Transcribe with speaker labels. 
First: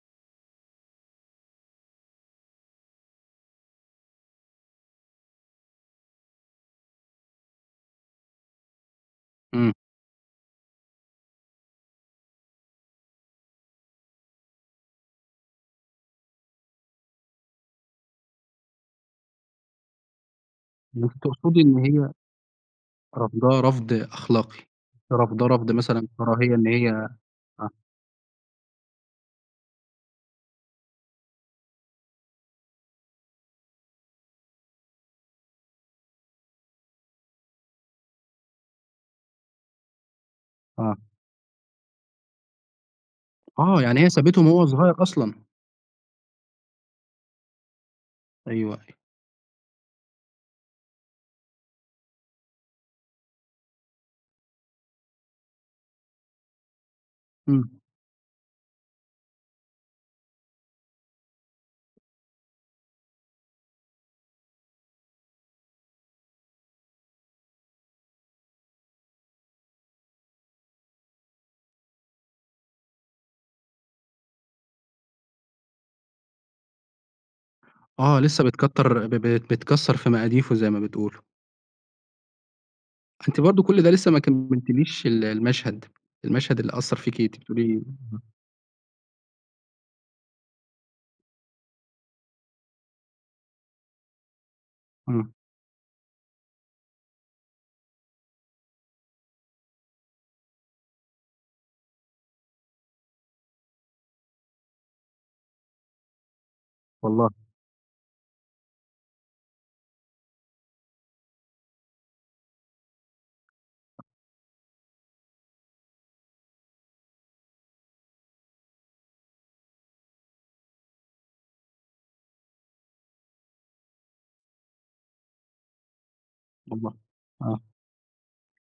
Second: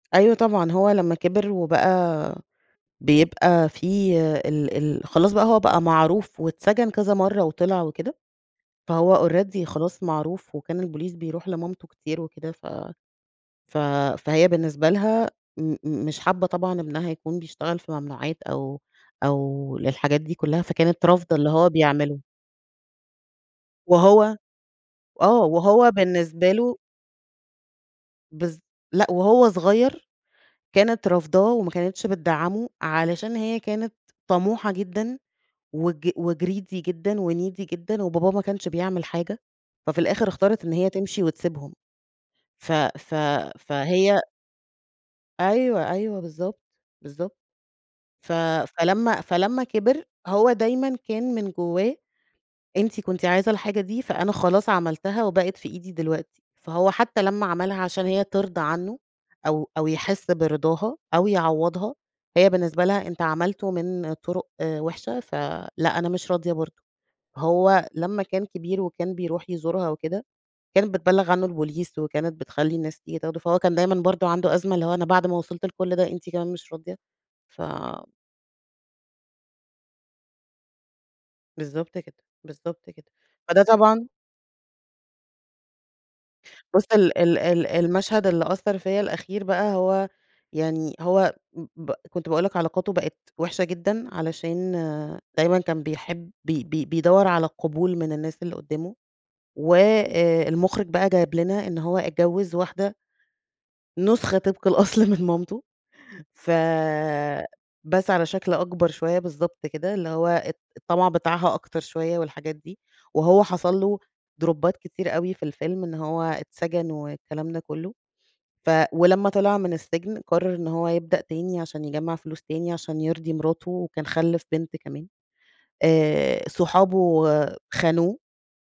Speaker 1: أيوه طبعًا، هو لمّا كبر وبقى بيبقى في ال ال خلاص بقى هو بقى معروف، واتسجن كذا مرة وطلع وكده، فهو already
Speaker 2: إمم.
Speaker 1: خلاص معروف، وكان البوليس بيرُوح لمامته كتير وكده، ف ف فهي بالنسبة لها م م مش حابَّة طبعًا ابنها يكون بيشتغل في ممنوعات، أو أو للحاجات دي كلّها، فكانت
Speaker 2: أنتِ
Speaker 1: رافضة اللي
Speaker 2: تقصدي
Speaker 1: هو
Speaker 2: إن هي
Speaker 1: بيعمله.
Speaker 2: رافضاه رفض
Speaker 1: وهو
Speaker 2: أخلاقي،
Speaker 1: آه،
Speaker 2: رافضاه رفض
Speaker 1: وهو
Speaker 2: مثلًا
Speaker 1: بالنسبة
Speaker 2: كراهية إن
Speaker 1: له
Speaker 2: هي آه.
Speaker 1: بالض لأ، وهو صغير كانت رافضاه وما كانتش بتدّعمه، علشان هي كانت طموحة جدًا وج وgreedy جدًا وneedy جدًا، وباباه ما كانش بيعمل حاجة، ففي الآخر اختارت إن هي
Speaker 2: آه.
Speaker 1: تمشي وتسيبهم. ف ف
Speaker 2: آه، يعني هي
Speaker 1: فهي
Speaker 2: سابته من وهو صغير أصلًا.
Speaker 1: أيوه أيوه بالضبط، بالضبط. ف
Speaker 2: أيوه أيو
Speaker 1: فلمّا فلمّا كبِر، هو دايمًا كان من جوّاه: "أنتِ كنتِ عايزة الحاجة دي، فأنا خلاص عملتها وبقت في إيدي دلوقتي." فهو حتى لمّا
Speaker 2: إمم.
Speaker 1: عملها عشان هي ترضى عنه، أو أو يحس برضاها، أو يعوّضها، هي بالنسبة لها "أنتَ عملته من طُرُق وحشة، فلأ أنا مش راضِية برضه." هو لمّا كان كبير وكان بيرُوح يزورها وكده، كانت بتبلِّغ عنه البوليس، وكانت بتخلِّي الناس تيجي تاخُده، فهو كان دايمًا برضه عنده أزمة اللي هو "أنا بعد ما وصلت لكل ده، أنتِ كمان مش راضِية؟" ف
Speaker 2: آه لسه بتكَتَّر ب ب بتكَسَّر في مقاديفه زي ما بتقولوا.
Speaker 1: بالضبط كده، بالضبط كده.
Speaker 2: أنتِ
Speaker 1: فده
Speaker 2: برضه كل ده
Speaker 1: طبعًا
Speaker 2: لسه ما كمَّلتِليش ال المشهد، المشهد اللي
Speaker 1: بُص
Speaker 2: أثَّر
Speaker 1: ال
Speaker 2: فيكِ، أنتِ
Speaker 1: ال ال
Speaker 2: بقولي
Speaker 1: المشهد اللي أثّر فيَّ الأخير بقى هو يعني هو ب كنت باقول لك علاقاته بقت وحشة جدًا علشان
Speaker 2: إمم.
Speaker 1: دايمًا كان بيحب ب ب بيدوّر على قبول من الناس اللي قُدّامه، وآآ المخرج بقى جايب لنا إن هو اتجوّز واحدة نسخة طبق الأصل من مامِته. ف
Speaker 2: والله!
Speaker 1: بس على شكل أكبر شوية، بالضبط كده اللي هو ات الطمَع بتاعها أكتَر شوية والحاجات دي. وهو حصل له دروبات كتير أوي في الفيلم، إن هو اتسجن والكلام ده كلّه، ف ولمّا طِلِع من السجن قرَّر إن هو يبدأ تاني عشان يجمَّع فلوس تاني عشان يرضِي مراته، وكان خلَّف بنت كمان، آآ،
Speaker 2: والله!
Speaker 1: صحابه
Speaker 2: آه.
Speaker 1: خانوه